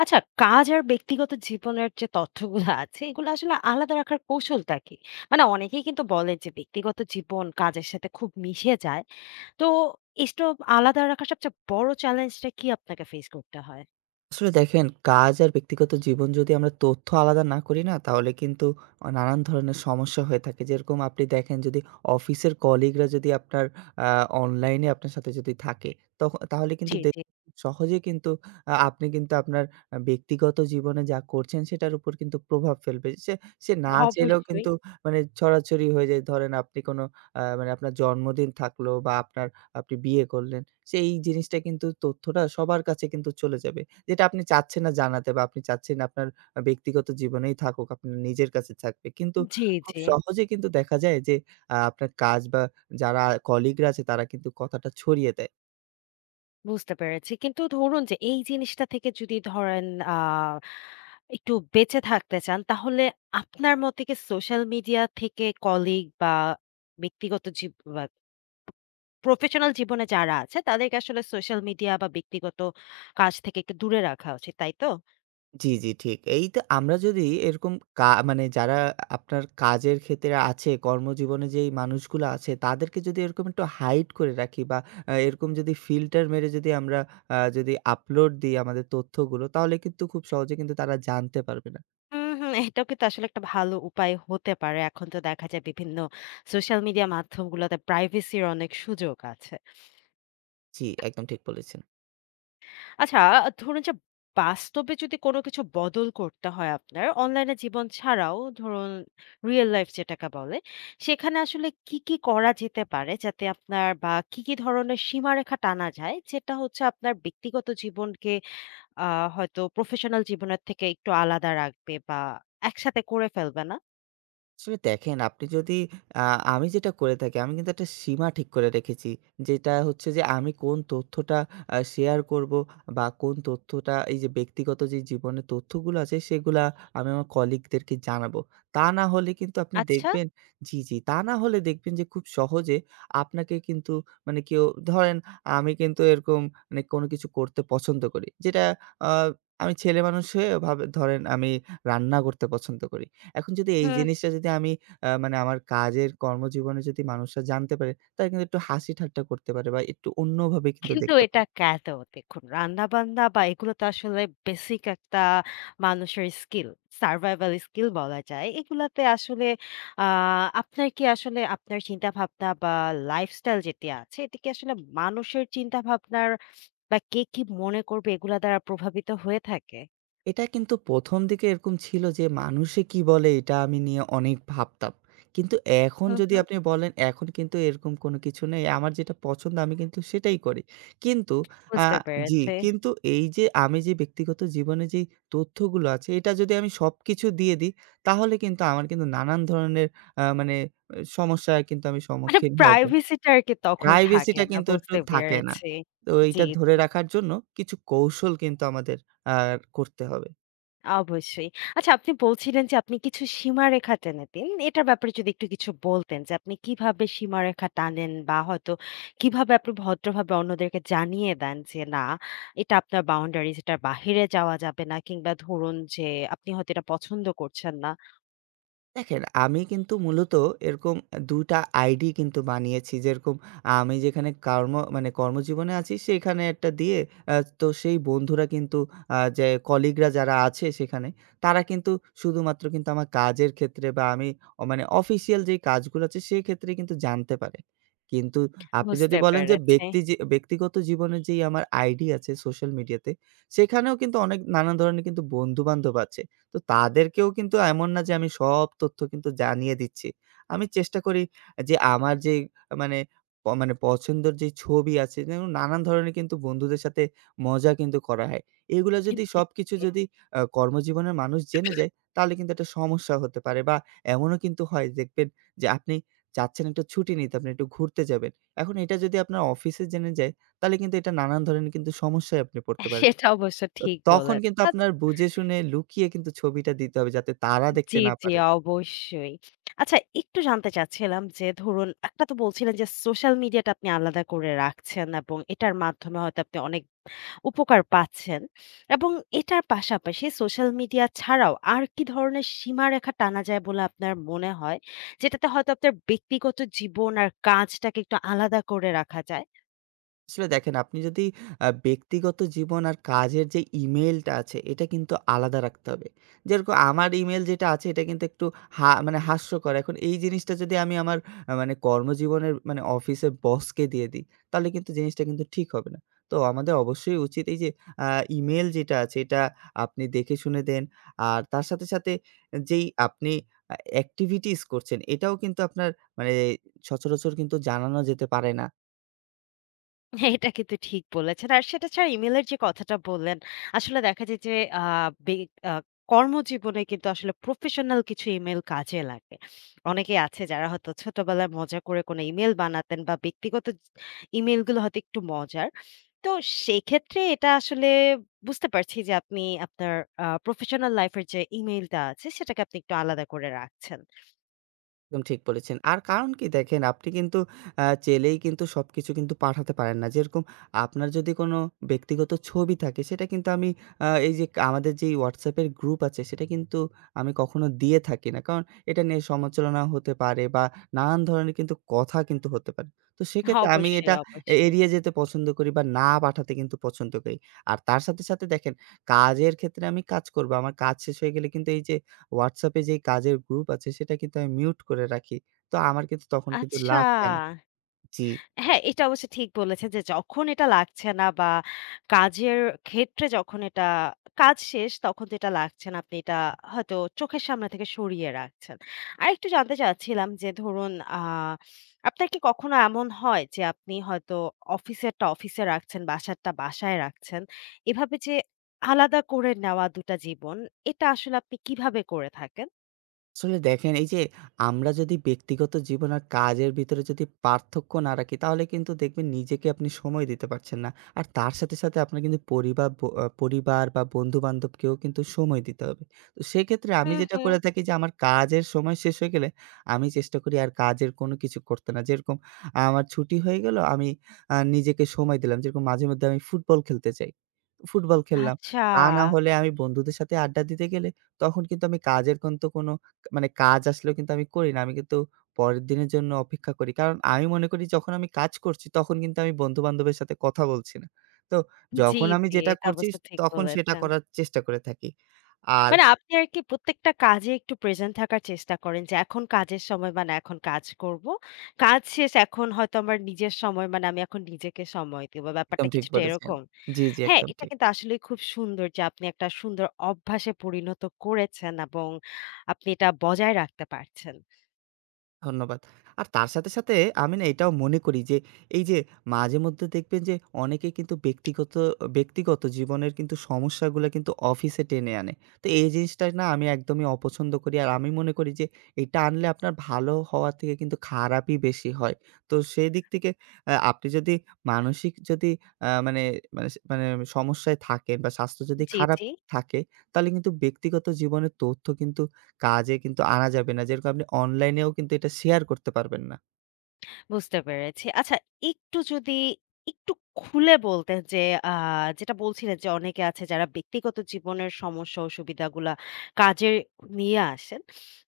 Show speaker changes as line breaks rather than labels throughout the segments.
আচ্ছা কাজ আর ব্যক্তিগত জীবনের যে তথ্যগুলো আছে এগুলো আসলে আলাদা রাখার কৌশলটা কি? মানে অনেকেই কিন্তু বলেন যে ব্যক্তিগত জীবন কাজের সাথে খুব মিশে যায়। তো এসব আলাদা রাখার সবচেয়ে বড় চ্যালেঞ্জটা কি আপনাকে ফেস করতে হয়?
আসলে দেখেন, কাজ আর ব্যক্তিগত জীবন যদি আমরা তথ্য আলাদা না করি না, তাহলে কিন্তু নানান ধরনের সমস্যা হয়ে থাকে। যেরকম আপনি দেখেন, যদি অফিসের কলিগরা যদি আপনার আ অনলাইনে আপনার সাথে যদি থাকে, তাহলে কিন্তু
জি, জি।
দেখবেন সহজে কিন্তু আপনি কিন্তু আপনার ব্যক্তিগত জীবনে যা করছেন সেটার উপর কিন্তু প্রভাব ফেলবে। সে সে না চাইলেও
অবশ্যই।
কিন্তু মানে ছড়াছড়ি হয়ে যায়। ধরেন আপনি কোনো মানে আপনার জন্মদিন থাকলো বা আপনার আপনি বিয়ে করলেন। সেই জিনিসটা কিন্তু তথ্যটা সবার কাছে কিন্তু চলে যাবে। যেটা আপনি চাচ্ছেন না জানাতে, বা আপনি চাচ্ছেন আপনার ব্যক্তিগত জীবনেই থাকুক, আপনার নিজের কাছে থাকবে। কিন্তু
জি,
খুব
জি।
সহজে কিন্তু দেখা যায় যে আপনার কাজ বা যারা কলিগরা আছে তারা কিন্তু কথাটা ছড়িয়ে দেয়।
বুঝতে পেরেছি। কিন্তু ধরুন যে এই জিনিসটা থেকে যদি ধরেন আ একটু বেঁচে থাকতে চান তাহলে আপনার মতে কি সোশ্যাল মিডিয়া থেকে কলিগ বা ব্যক্তিগত বা প্রফেশনাল জীবনে যারা আছে তাদেরকে আসলে সোশ্যাল মিডিয়া বা ব্যক্তিগত কাজ থেকে একটু দূরে রাখা উচিত, তাই তো?
জি, জি ঠিক। এই তো আমরা যদি এরকম কা মানে যারা আপনার কাজের ক্ষেত্রে আছে, কর্মজীবনে যেই মানুষগুলো আছে তাদেরকে যদি এরকম একটু হাইড করে রাখি, বা এরকম যদি ফিল্টার মেরে যদি আমরা যদি আপলোড দিই আমাদের তথ্যগুলো, তাহলে কিন্তু খুব সহজে কিন্তু তারা জানতে পারবে না।
হুম, হুম। এটাও কিন্তু আসলে একটা ভালো উপায় হতে পারে। এখন তো দেখা যায় বিভিন্ন সোশ্যাল মিডিয়া মাধ্যমগুলোতে প্রাইভেসির অনেক সুযোগ আছে।
জি, একদম ঠিক বলেছেন।
আচ্ছা, ধরুন যে বাস্তবে যদি কোনো কিছু বদল করতে হয় আপনার, অনলাইনে জীবন ছাড়াও ধরুন রিয়াল লাইফ যেটাকে বলে, সেখানে আসলে কি, কি করা যেতে পারে যাতে আপনার বা কি, কি ধরনের সীমারেখা টানা যায় যেটা হচ্ছে আপনার ব্যক্তিগত জীবনকে আ হয়তো প্রফেশনাল জীবনের থেকে একটু আলাদা রাখবে বা একসাথে করে ফেলবে না।
আসলে দেখেন, আপনি যদি আ আমি যেটা করে থাকি, আমি কিন্তু একটা সীমা ঠিক করে রেখেছি। যেটা হচ্ছে যে, আমি কোন তথ্যটা শেয়ার করব, বা কোন তথ্যটা এই যে ব্যক্তিগত যে জীবনের তথ্যগুলো আছে সেগুলা আমি আমার কলিগদেরকে জানাবো। তা না হলে কিন্তু আপনি
আচ্ছা,
দেখবেন। জি, জি। তা না হলে দেখবেন যে খুব সহজে আপনাকে কিন্তু মানে কেউ ধরেন, আমি কিন্তু এরকম মানে কোনো কিছু করতে পছন্দ করি। যেটা আ আমি ছেলেমানুষ হয়ে ভাবে, ধরেন আমি রান্না করতে পছন্দ করি। এখন যদি এই
হুম।
জিনিসটা যদি আমি মানে আমার কাজের কর্মজীবনে যদি মানুষরা জানতে পারে, তারা কিন্তু একটু হাসি ঠাট্টা করতে পারে, বা একটু অন্যভাবে কিন্তু
কিন্তু
দেখতে
এটা
পারে।
কেন? দেখুন রান্না-বান্না বা এগুলো তো আসলে বেসিক একটা মানুষের স্কিল। সার্ভাইভাল স্কিল বলা যায়। এগুলাতে আসলে আ আপনার কি আসলে আপনার চিন্তাভাবনা বা লাইফস্টাইল যেটি আছে, এটি কি আসলে মানুষের চিন্তাভাবনার বা কে কি মনে করবে এগুলা দ্বারা প্রভাবিত হয়ে থাকে?
এটা কিন্তু ১ম দিকে এরকম ছিল যে, মানুষে কি বলে এটা আমি নিয়ে অনেক ভাবতাম। কিন্তু এখন
হুম,
যদি
হুম।
আপনি বলেন, এখন কিন্তু এরকম কোনো কিছু নেই। আমার যেটা পছন্দ, আমি কিন্তু সেটাই করি। কিন্তু আ
বুঝতে
জি,
পেরেছি।
কিন্তু এই যে আমি যে ব্যক্তিগত জীবনে যেই তথ্যগুলো আছে, এটা যদি আমি সবকিছু দিয়ে দিই, তাহলে কিন্তু আমার কিন্তু নানান ধরনের মানে সমস্যায় কিন্তু আমি
মানে
সম্মুখীন হব।
privacy টা আরকি তখন
প্রাইভেসি
থাকে
টা
না।
কিন্তু একটু
বুঝতে
থাকে না।
পেরেছি।
তো এইটা
জি,
ধরে
জি।
রাখার জন্য কিছু কৌশল কিন্তু আমাদের আ করতে হবে।
অবশ্যই। আচ্ছা আপনি বলছিলেন যে আপনি কিছু সীমারেখা টেনে দিন। এটার ব্যাপারে যদি একটু কিছু বলতেন যে আপনি কিভাবে সীমারেখা টানেন বা হয়তো কিভাবে আপনি ভদ্রভাবে অন্যদেরকে জানিয়ে দেন যে না এটা আপনার বাউন্ডারিজ এটার বাহিরে যাওয়া যাবে না কিংবা ধরুন যে আপনি হয়তো এটা পছন্দ করছেন না।
দেখেন, আমি কিন্তু মূলত এরকম ২টা টা আইডি কিন্তু বানিয়েছি। যেরকম আমি যেখানে মানে কর্মজীবনে আছি সেখানে একটা দিয়ে, আ তো সেই বন্ধুরা কিন্তু, যে কলিগরা যারা আছে সেখানে, তারা কিন্তু শুধুমাত্র কিন্তু আমার কাজের ক্ষেত্রে বা আমি মানে অফিসিয়াল যেই কাজগুলো আছে সেক্ষেত্রে কিন্তু জানতে পারে। কিন্তু আপনি যদি
বুঝতে
বলেন যে
পেরেছি।
ব্যক্তিগত জীবনের যেই আমার আইডি আছে সোশ্যাল মিডিয়াতে, সেখানেও কিন্তু অনেক নানা ধরনের কিন্তু বন্ধু-বান্ধব আছে। তো তাদেরকেও কিন্তু এমন না যে আমি সব তথ্য কিন্তু জানিয়ে দিচ্ছি। আমি চেষ্টা করি যে আমার যে মানে মানে পছন্দের যে ছবি আছে, যেমন নানান ধরনের কিন্তু বন্ধুদের সাথে মজা কিন্তু করা হয়। এগুলা
জি,
যদি
জি।
সবকিছু যদি কর্মজীবনের মানুষ জেনে যায়, তাহলে কিন্তু একটা সমস্যা হতে পারে, বা এমনও কিন্তু হয় দেখবেন যে আপনি চাচ্ছেন একটা ছুটি নিতে, আপনি একটু ঘুরতে যাবেন। এখন এটা যদি আপনার অফিসে জেনে যায়, তাহলে কিন্তু এটা নানান ধরনের কিন্তু সমস্যায় আপনি পড়তে পারেন।
সেটা অবশ্য
তো
ঠিক
তখন
বলেছেন।
কিন্তু আপনার
আচ্ছা
বুঝে শুনে লুকিয়ে কিন্তু ছবিটা দিতে হবে যাতে তারা দেখতে
জি,
না
জি,
পারে।
অবশ্যই। আচ্ছা একটু জানতে চাচ্ছিলাম যে ধরুন একটা তো বলছিলেন যে সোশ্যাল মিডিয়াটা আপনি আলাদা করে রাখছেন এবং এটার মাধ্যমে হয়তো আপনি অনেক উপকার পাচ্ছেন। এবং এটার পাশাপাশি সোশ্যাল মিডিয়া ছাড়াও আর কি ধরনের সীমারেখা টানা যায় বলে আপনার মনে হয়? যেটাতে হয়তো আপনার ব্যক্তিগত জীবন আর কাজটাকে একটু আলাদা করে রাখা যায়?
আসলে দেখেন, আপনি যদি ব্যক্তিগত জীবন আর কাজের যে ইমেইলটা আছে, এটা কিন্তু আলাদা রাখতে হবে। যেরকম আমার ইমেইল যেটা আছে, এটা কিন্তু একটু মানে হাস্যকর। এখন এই জিনিসটা যদি আমি আমার মানে কর্মজীবনের মানে অফিসের বসকে দিয়ে দিই, তাহলে কিন্তু জিনিসটা কিন্তু ঠিক হবে না। তো আমাদের অবশ্যই উচিত এই যে আ ইমেইল যেটা আছে, এটা আপনি দেখে শুনে দেন। আর তার সাথে, সাথে যেই আপনি আ activities করছেন, এটাও কিন্তু আপনার মানে সচরাচর কিন্তু জানানো যেতে পারে না।
হ্যাঁ, এটা কিন্তু ঠিক বলেছেন। আর সেটা ছাড়া ইমেইলের যে কথাটা বললেন, আসলে দেখা যায় যে আ বে আ কর্মজীবনে কিন্তু আসলে প্রফেশনাল কিছু ইমেইল কাজে লাগে। অনেকেই আছে যারা হয়তো ছোটবেলায় মজা করে কোনো ইমেইল বানাতেন বা ব্যক্তিগত ইমেইলগুলো হয়তো একটু মজার। তো সেক্ষেত্রে এটা আসলে বুঝতে পারছি যে আপনি আপনার প্রফেশনাল লাইফ এর যে ইমেইলটা আছে সেটাকে আপনি একটু আলাদা করে রাখছেন।
একদম ঠিক বলেছেন। আর কারণ কি দেখেন, আপনি কিন্তু চাইলেই কিন্তু সবকিছু কিন্তু পাঠাতে পারেন না। যেরকম আপনার যদি কোনো ব্যক্তিগত ছবি থাকে, সেটা কিন্তু আমি এই যে আমাদের যেই WhatsApp এর গ্রুপ আছে সেটা কিন্তু আমি কখনো দিয়ে থাকি না। কারণ এটা নিয়ে সমালোচনা হতে পারে, বা নানান ধরনের কিন্তু কথা কিন্তু হতে পারে। তো
হ্যাঁ,
সেক্ষেত্রে আমি
অবশ্যই,
এটা
অবশ্যই।
এড়িয়ে যেতে পছন্দ করি, বা না পাঠাতে কিন্তু পছন্দ করি। আর তার সাথে, সাথে দেখেন, কাজের ক্ষেত্রে আমি কাজ করব। আমার কাজ শেষ হয়ে গেলে কিন্তু এই যে WhatsApp এ যে কাজের গ্রুপ আছে সেটা কিন্তু আমি মিউট করে রাখি। তো আমার কিন্তু তখন কিন্তু
আচ্ছা।
লাগছে না। জি।
হ্যাঁ, এটা অবশ্য ঠিক বলেছেন যে যখন এটা লাগছে না বা কাজের ক্ষেত্রে যখন এটা কাজ শেষ তখন তো এটা লাগছে না। আপনি এটা হয়তো চোখের সামনে থেকে সরিয়ে রাখছেন। আরেকটু জানতে চাচ্ছিলাম যে ধরুন আপনার কি কখনো এমন হয় যে আপনি হয়তো অফিসেরটা অফিসে রাখছেন, বাসারটা বাসায় রাখছেন। এভাবে যে আলাদা করে নেওয়া ২ টা জীবন, এটা আসলে আপনি কিভাবে করে থাকেন?
আসলে দেখেন, এই যে আমরা যদি ব্যক্তিগত জীবন আর কাজের ভিতরে যদি পার্থক্য না রাখি, তাহলে কিন্তু দেখবেন নিজেকে আপনি সময় দিতে পারছেন না। আর তার সাথে, সাথে আপনার কিন্তু পরিবার ব আ পরিবার বা বন্ধু-বান্ধবকেও কিন্তু সময় দিতে হবে। তো সেক্ষেত্রে আমি
হুম,
যেটা
হুম।
করে থাকি যে, আমার কাজের সময় শেষ হয়ে গেলে আমি চেষ্টা করি আর কাজের কোনো কিছু করতে না। যেরকম আমার ছুটি হয়ে গেল, আমি নিজেকে সময় দিলাম। যেরকম মাঝে মধ্যে আমি ফুটবল খেলতে চাই। ফুটবল খেললাম।
আচ্ছা।
তা না হলে আমি বন্ধুদের সাথে আড্ডা দিতে গেলে, তখন কিন্তু আমি কাজের কিন্তু কোনো মানে কাজ আসলেও কিন্তু আমি করি না। আমি কিন্তু পরের দিনের জন্য অপেক্ষা করি। কারণ আমি মনে করি যখন আমি কাজ করছি, তখন কিন্তু আমি বন্ধু-বান্ধবের সাথে কথা বলছি না। তো
জি,
যখন আমি
জি।
যেটা
এটা
করছি
অবশ্য ঠিক
তখন সেটা
বলেছেন।
করার চেষ্টা করে থাকি। আর
মানে আপনি আরকি প্রত্যেকটা কাজে একটু প্রেজেন্ট থাকার চেষ্টা করেন যে এখন কাজের সময় মানে এখন কাজ করব। কাজ শেষ এখন হয়তো আমার নিজের সময় মানে আমি এখন নিজেকে সময় দেব।
একদম
ব্যাপারটা
ঠিক
কিছুটা
বলেছেন।
এরকম।
জি, জি,
হ্যাঁ,
একদম
এটা
ঠিক।
কিন্তু আসলেই খুব সুন্দর যে আপনি একটা সুন্দর অভ্যাসে পরিণত করেছেন এবং আপনি এটা বজায় রাখতে পারছেন।
ধন্যবাদ। আর তার সাথে, সাথে আমি না এটাও মনে করি যে, এই যে মাঝেমধ্যে দেখবেন যে অনেকেই কিন্তু ব্যক্তিগত ব্যক্তিগত জীবনের কিন্তু সমস্যাগুলা কিন্তু অফিসে টেনে আনে। তো এই জিনিসটা না আমি একদমই অপছন্দ করি। আর আমি মনে করি যে এটা আনলে আপনার ভালো হওয়ার থেকে কিন্তু খারাপই বেশি হয়। তো সেদিক থেকে আপনি যদি মানসিক যদি মানে মানে মানে সমস্যায় থাকেন, বা স্বাস্থ্য যদি
জি,
খারাপ
জি।
থাকে, তাহলে কিন্তু ব্যক্তিগত জীবনের তথ্য কিন্তু কাজে কিন্তু আনা যাবে না। যেরকম আপনি অনলাইনেও কিন্তু এটা শেয়ার করতে পারবেন না।
বুঝতে পেরেছি। আচ্ছা একটু যদি একটু খুলে বলতেন যে আ যেটা বলছিলেন যে অনেকে আছে যারা ব্যক্তিগত জীবনের সমস্যা অসুবিধাগুলা কাজে নিয়ে আসেন।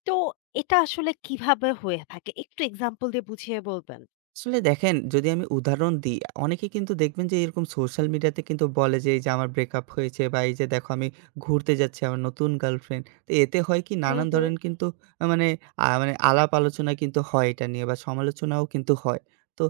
তো এটা আসলে কিভাবে হয়ে থাকে? একটু এক্সাম্পল দিয়ে বুঝিয়ে বলবেন?
আসলে দেখেন, যদি আমি উদাহরণ দিই, অনেকে কিন্তু দেখবেন যে এরকম সোশ্যাল মিডিয়াতে কিন্তু বলে যে, "এই যে আমার ব্রেকআপ হয়েছে" বা "এই যে দেখো আমি ঘুরতে যাচ্ছি আমার নতুন গার্লফ্রেন্ড।" তো এতে হয় কি
হুম,
নানান
হুম।
ধরনের কিন্তু মানে আ মানে আলাপ আলোচনা কিন্তু হয় এটা নিয়ে, বা সমালোচনাও কিন্তু হয়। তো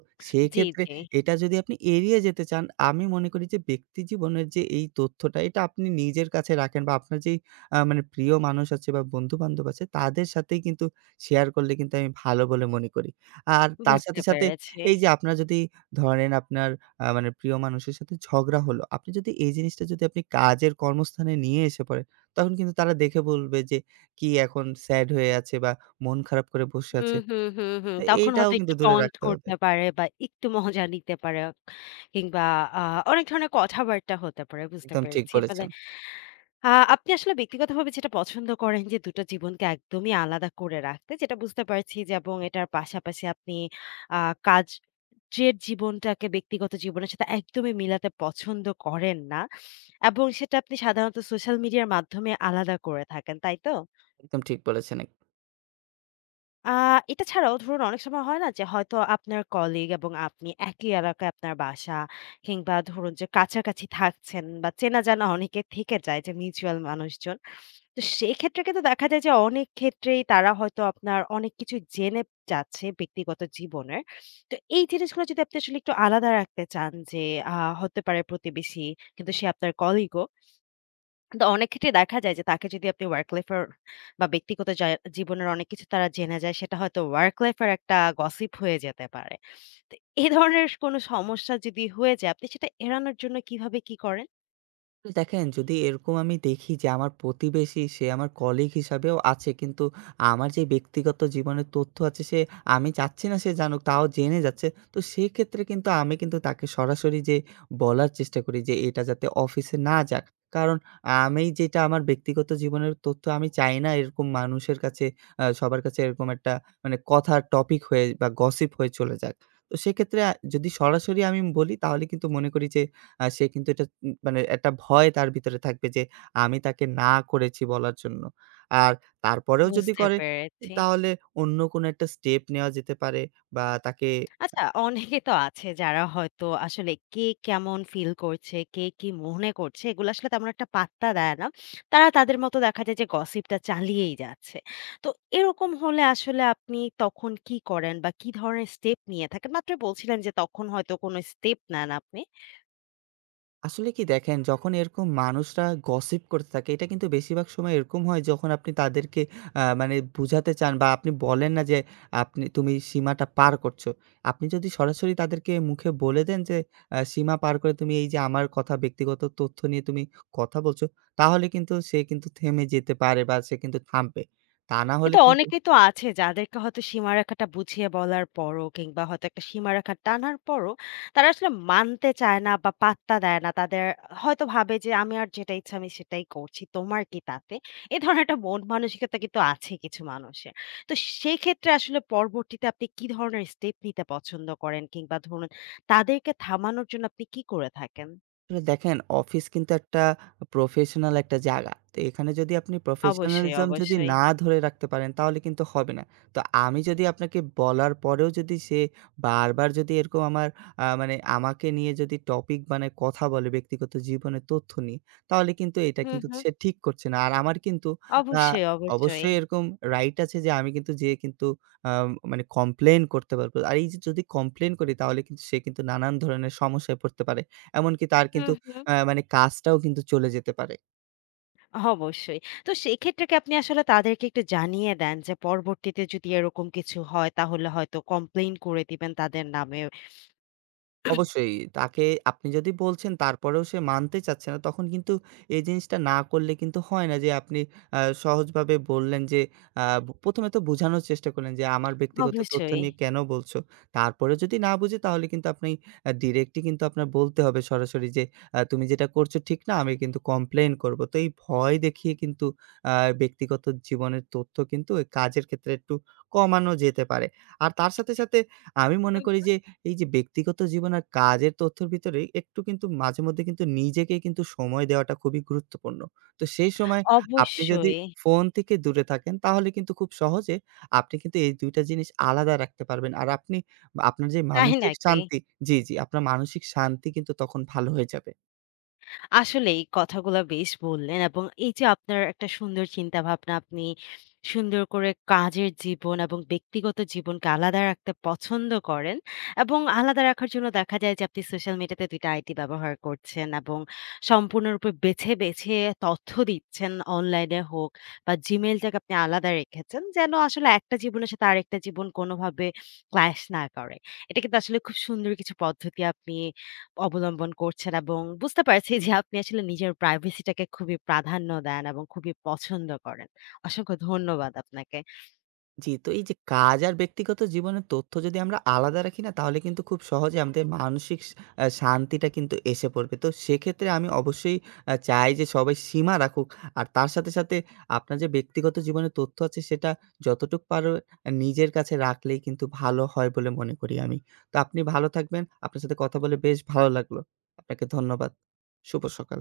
জি,
সেক্ষেত্রে
জি।
এটা যদি আপনি এড়িয়ে যেতে চান, আমি মনে করি যে ব্যক্তি জীবনের যে এই তথ্যটা এটা আপনি নিজের কাছে রাখেন, বা আপনার যেই মানে প্রিয় মানুষ আছে বা বন্ধু-বান্ধব আছে তাদের সাথেই কিন্তু শেয়ার করলে কিন্তু আমি ভালো বলে মনে করি। আর তার
বুঝতে
সাথে, সাথে
পেরেছি।
এই যে আপনার যদি ধরেন আপনার মানে প্রিয় মানুষের সাথে ঝগড়া হলো। আপনি যদি এই জিনিসটা যদি আপনি কাজের কর্মস্থানে নিয়ে এসে পড়েন, তখন কিন্তু তারা দেখে বলবে যে কি এখন স্যাড হয়ে আছে, বা মন খারাপ করে বসে
হুম,
আছে।
হুম, হুম, হুম। তখন
এইটাও
হয়তো
কিন্তু
একটু
দূরে
টন্ট
রাখতে হবে।
করতে পারে বা একটু মজা নিতে পারে কিংবা আ অনেক ধরনের কথাবার্তা হতে পারে। বুঝতে
একদম ঠিক
পেরেছি। মানে
বলেছেন,
আ আপনি আসলে ব্যক্তিগতভাবে যেটা পছন্দ করেন যে ২ টা জীবনকে একদমই আলাদা করে রাখতে যেটা বুঝতে পারছি যে এবং এটার পাশাপাশি আপনি আ কাজ জের জীবনটাকে ব্যক্তিগত জীবনের সাথে একদমই মিলাতে পছন্দ করেন না এবং সেটা আপনি সাধারণত সোশ্যাল মিডিয়ার মাধ্যমে আলাদা করে থাকেন, তাই তো?
একদম ঠিক বলেছেন।
আ এটা ছাড়াও ধরুন অনেক সময় হয় না যে হয়তো আপনার কলিগ এবং আপনি একই এলাকায় আপনার বাসা কিংবা ধরুন যে কাছাকাছি থাকছেন বা চেনা জানা অনেকে থেকে যায় যে মিউচুয়াল মানুষজন। তো সেক্ষেত্রে কিন্তু দেখা যায় যে অনেক ক্ষেত্রেই তারা হয়তো আপনার অনেক কিছু জেনে যাচ্ছে ব্যক্তিগত জীবনের। তো এই জিনিসগুলো যদি আপনি আসলে একটু আলাদা রাখতে চান যে আ হতে পারে প্রতিবেশী কিন্তু সে আপনার কলিগও। তো অনেক ক্ষেত্রে দেখা যায় যে তাকে যদি আপনি ওয়ার্ক লাইফ এর বা ব্যক্তিগত জীবনের অনেক কিছু তারা জেনে যায় সেটা হয়তো ওয়ার্ক লাইফ এর একটা গসিপ হয়ে যেতে পারে তো এই ধরনের কোনো সমস্যা যদি হয়ে যায় আপনি সেটা এড়ানোর জন্য কিভাবে কি করেন
দেখেন, যদি এরকম আমি দেখি যে আমার প্রতিবেশী সে আমার কলিগ হিসাবেও আছে, কিন্তু আমার যে ব্যক্তিগত জীবনের তথ্য আছে, সে আমি চাচ্ছি না সে জানুক তাও জেনে যাচ্ছে, তো সেক্ষেত্রে কিন্তু আমি কিন্তু তাকে সরাসরি যে বলার চেষ্টা করি যে এটা যাতে অফিসে না যাক। কারণ আমি যেটা আমার ব্যক্তিগত জীবনের তথ্য, আমি চাই না এরকম মানুষের কাছে, সবার কাছে এরকম একটা মানে কথার টপিক হয়ে বা গসিপ হয়ে চলে যাক। তো সেক্ষেত্রে যদি সরাসরি আমি বলি, তাহলে কিন্তু মনে করি যে সে কিন্তু এটা মানে একটা ভয় তার ভিতরে থাকবে যে আমি তাকে না করেছি বলার জন্য। আর তারপরেও যদি
বুঝতে
করে
পেরেছি
তাহলে অন্য কোনো একটা স্টেপ নেওয়া যেতে পারে, বা তাকে
আচ্ছা, অনেকে তো আছে যারা হয়তো আসলে কে কেমন ফিল করছে, কে কি মনে করছে এগুলো আসলে তেমন একটা পাত্তা দেয় না। তারা তাদের মতো দেখা যায় যে গসিপটা চালিয়েই যাচ্ছে। তো এরকম হলে আসলে আপনি তখন কি করেন বা কি ধরনের স্টেপ নিয়ে থাকেন? মাত্রই বলছিলেন যে তখন হয়তো কোনো স্টেপ নেন আপনি।
আসলে কি দেখেন, যখন এরকম মানুষরা গসিপ করতে থাকে, এটা কিন্তু বেশিরভাগ সময় এরকম হয় যখন আপনি তাদেরকে মানে বুঝাতে চান বা আপনি বলেন না যে, আপনি তুমি সীমাটা পার করছো। আপনি যদি সরাসরি তাদেরকে মুখে বলে দেন যে, সীমা পার করে তুমি এই যে আমার কথা ব্যক্তিগত তথ্য নিয়ে তুমি কথা বলছো, তাহলে কিন্তু সে কিন্তু থেমে যেতে পারে, বা সে কিন্তু থামবে। তা না হলে
কিন্তু
কিন্তু
অনেকেই তো আছে যাদেরকে হয়তো সীমারেখাটা বুঝিয়ে বলার পরও কিংবা হয়তো একটা সীমারেখা টানার পরও তারা আসলে মানতে চায় না বা পাত্তা দেয় না। তাদের হয়তো ভাবে যে আমি আর যেটা ইচ্ছা আমি সেটাই করছি। তোমার কি তাতে? এ ধরনের একটা মন মানসিকতা কিন্তু আছে কিছু মানুষের। তো সেই ক্ষেত্রে আসলে পরবর্তীতে আপনি কি ধরনের স্টেপ নিতে পছন্দ করেন? কিংবা ধরুন তাদেরকে থামানোর জন্য আপনি কি করে থাকেন?
আসলে দেখেন, অফিস কিন্তু একটা প্রফেশনাল একটা জায়গা। তো এখানে যদি আপনি
অবশ্যই,
প্রফেশনালিজম যদি
অবশ্যই।
না ধরে রাখতে পারেন, তাহলে কিন্তু হবে না। তো আমি যদি আপনাকে বলার পরেও যদি সে বারবার যদি এরকম আমার মানে আমাকে নিয়ে যদি টপিক বানায় কথা বলে ব্যক্তিগত জীবনের তথ্য নিয়ে, তাহলে কিন্তু এটা
হুম,
কিন্তু
হুম।
সে ঠিক করছে না। আর আমার কিন্তু আ
অবশ্যই, অবশ্যই।
অবশ্যই এরকম রাইট আছে যে আমি কিন্তু যেয়ে কিন্তু আ মানে কমপ্লেইন করতে পারব। আর এই যে যদি কমপ্লেইন করি, তাহলে কিন্তু সে কিন্তু নানান ধরনের সমস্যায় পড়তে পারে। এমনকি তার
হুম,
কিন্তু
হুম।
মানে কাজটাও কিন্তু চলে যেতে পারে।
অবশ্যই। তো সেক্ষেত্রে কি আপনি আসলে তাদেরকে একটু জানিয়ে দেন যে পরবর্তীতে যদি এরকম কিছু হয় তাহলে হয়তো কমপ্লেইন করে দিবেন তাদের নামে।
অবশ্যই। তাকে আপনি যদি বলছেন তারপরেও সে মানতে চাচ্ছে না, তখন কিন্তু এই জিনিসটা না করলে কিন্তু হয় না যে আপনি সহজভাবে বললেন যে, আ ১মে তো বোঝানোর চেষ্টা করলেন যে আমার ব্যক্তিগত তথ্য
অবশ্যই।
নিয়ে কেন বলছো? তারপরেও যদি না বুঝে, তাহলে কিন্তু আপনি ডিরেক্টলি কিন্তু আপনার বলতে হবে সরাসরি যে, তুমি যেটা করছো ঠিক না, আমি কিন্তু কমপ্লেইন করব। তো এই ভয় দেখিয়ে কিন্তু আ ব্যক্তিগত জীবনের তথ্য কিন্তু এই কাজের ক্ষেত্রে একটু কমানো যেতে পারে। আর তার সাথে, সাথে আমি মনে করি
হুম।
যে, এই যে ব্যক্তিগত জীবন আর কাজের তথ্যের ভিতরে একটু কিন্তু মাঝে মধ্যে কিন্তু নিজেকে কিন্তু সময় দেওয়াটা খুবই গুরুত্বপূর্ণ। তো সেই সময় আপনি যদি
অবশ্যই।
ফোন থেকে দূরে থাকেন, তাহলে কিন্তু খুব সহজে আপনি কিন্তু এই ২টা টা জিনিস আলাদা রাখতে পারবেন। আর আপনি আপনার যে
তাই
মানসিক
নাকি?
শান্তি। জি, জি। আপনার মানসিক শান্তি কিন্তু তখন ভালো হয়ে যাবে।
আসলে এই কথাগুলা বেশ বললেন এবং এই যে আপনার একটা সুন্দর চিন্তা ভাবনা আপনি সুন্দর করে কাজের জীবন এবং ব্যক্তিগত জীবনকে আলাদা রাখতে পছন্দ করেন এবং আলাদা রাখার জন্য দেখা যায় যে আপনি সোশ্যাল মিডিয়াতে দুইটা আইডি ব্যবহার করছেন এবং সম্পূর্ণরূপে বেছে বেছে তথ্য দিচ্ছেন অনলাইনে হোক বা জিমেইলটাকে আপনি আলাদা রেখেছেন যেন আসলে একটা জীবনের সাথে আরেকটা জীবন কোনোভাবে ক্ল্যাশ না করে এটা কিন্তু আসলে খুব সুন্দর কিছু পদ্ধতি আপনি অবলম্বন করছেন এবং বুঝতে পারছি যে আপনি আসলে নিজের প্রাইভেসিটাকে খুবই প্রাধান্য দেন এবং খুবই পছন্দ করেন। অসংখ্য ধন্যবাদ আপনাকে।
জি, তো এই যে কাজ আর ব্যক্তিগত জীবনের তথ্য যদি আমরা আলাদা রাখি না, তাহলে কিন্তু খুব সহজে আমাদের মানসিক স আ শান্তিটা কিন্তু এসে পড়বে। তো সেক্ষেত্রে আমি অবশ্যই চাই যে সবাই সীমা রাখুক। আর তার সাথে, সাথে আপনার যে ব্যক্তিগত জীবনের তথ্য আছে সেটা যতটুক পারো নিজের কাছে রাখলেই কিন্তু ভালো হয় বলে মনে করি আমি। তো আপনি ভালো থাকবেন। আপনার সাথে কথা বলে বেশ ভালো লাগলো। আপনাকে ধন্যবাদ। শুভ সকাল।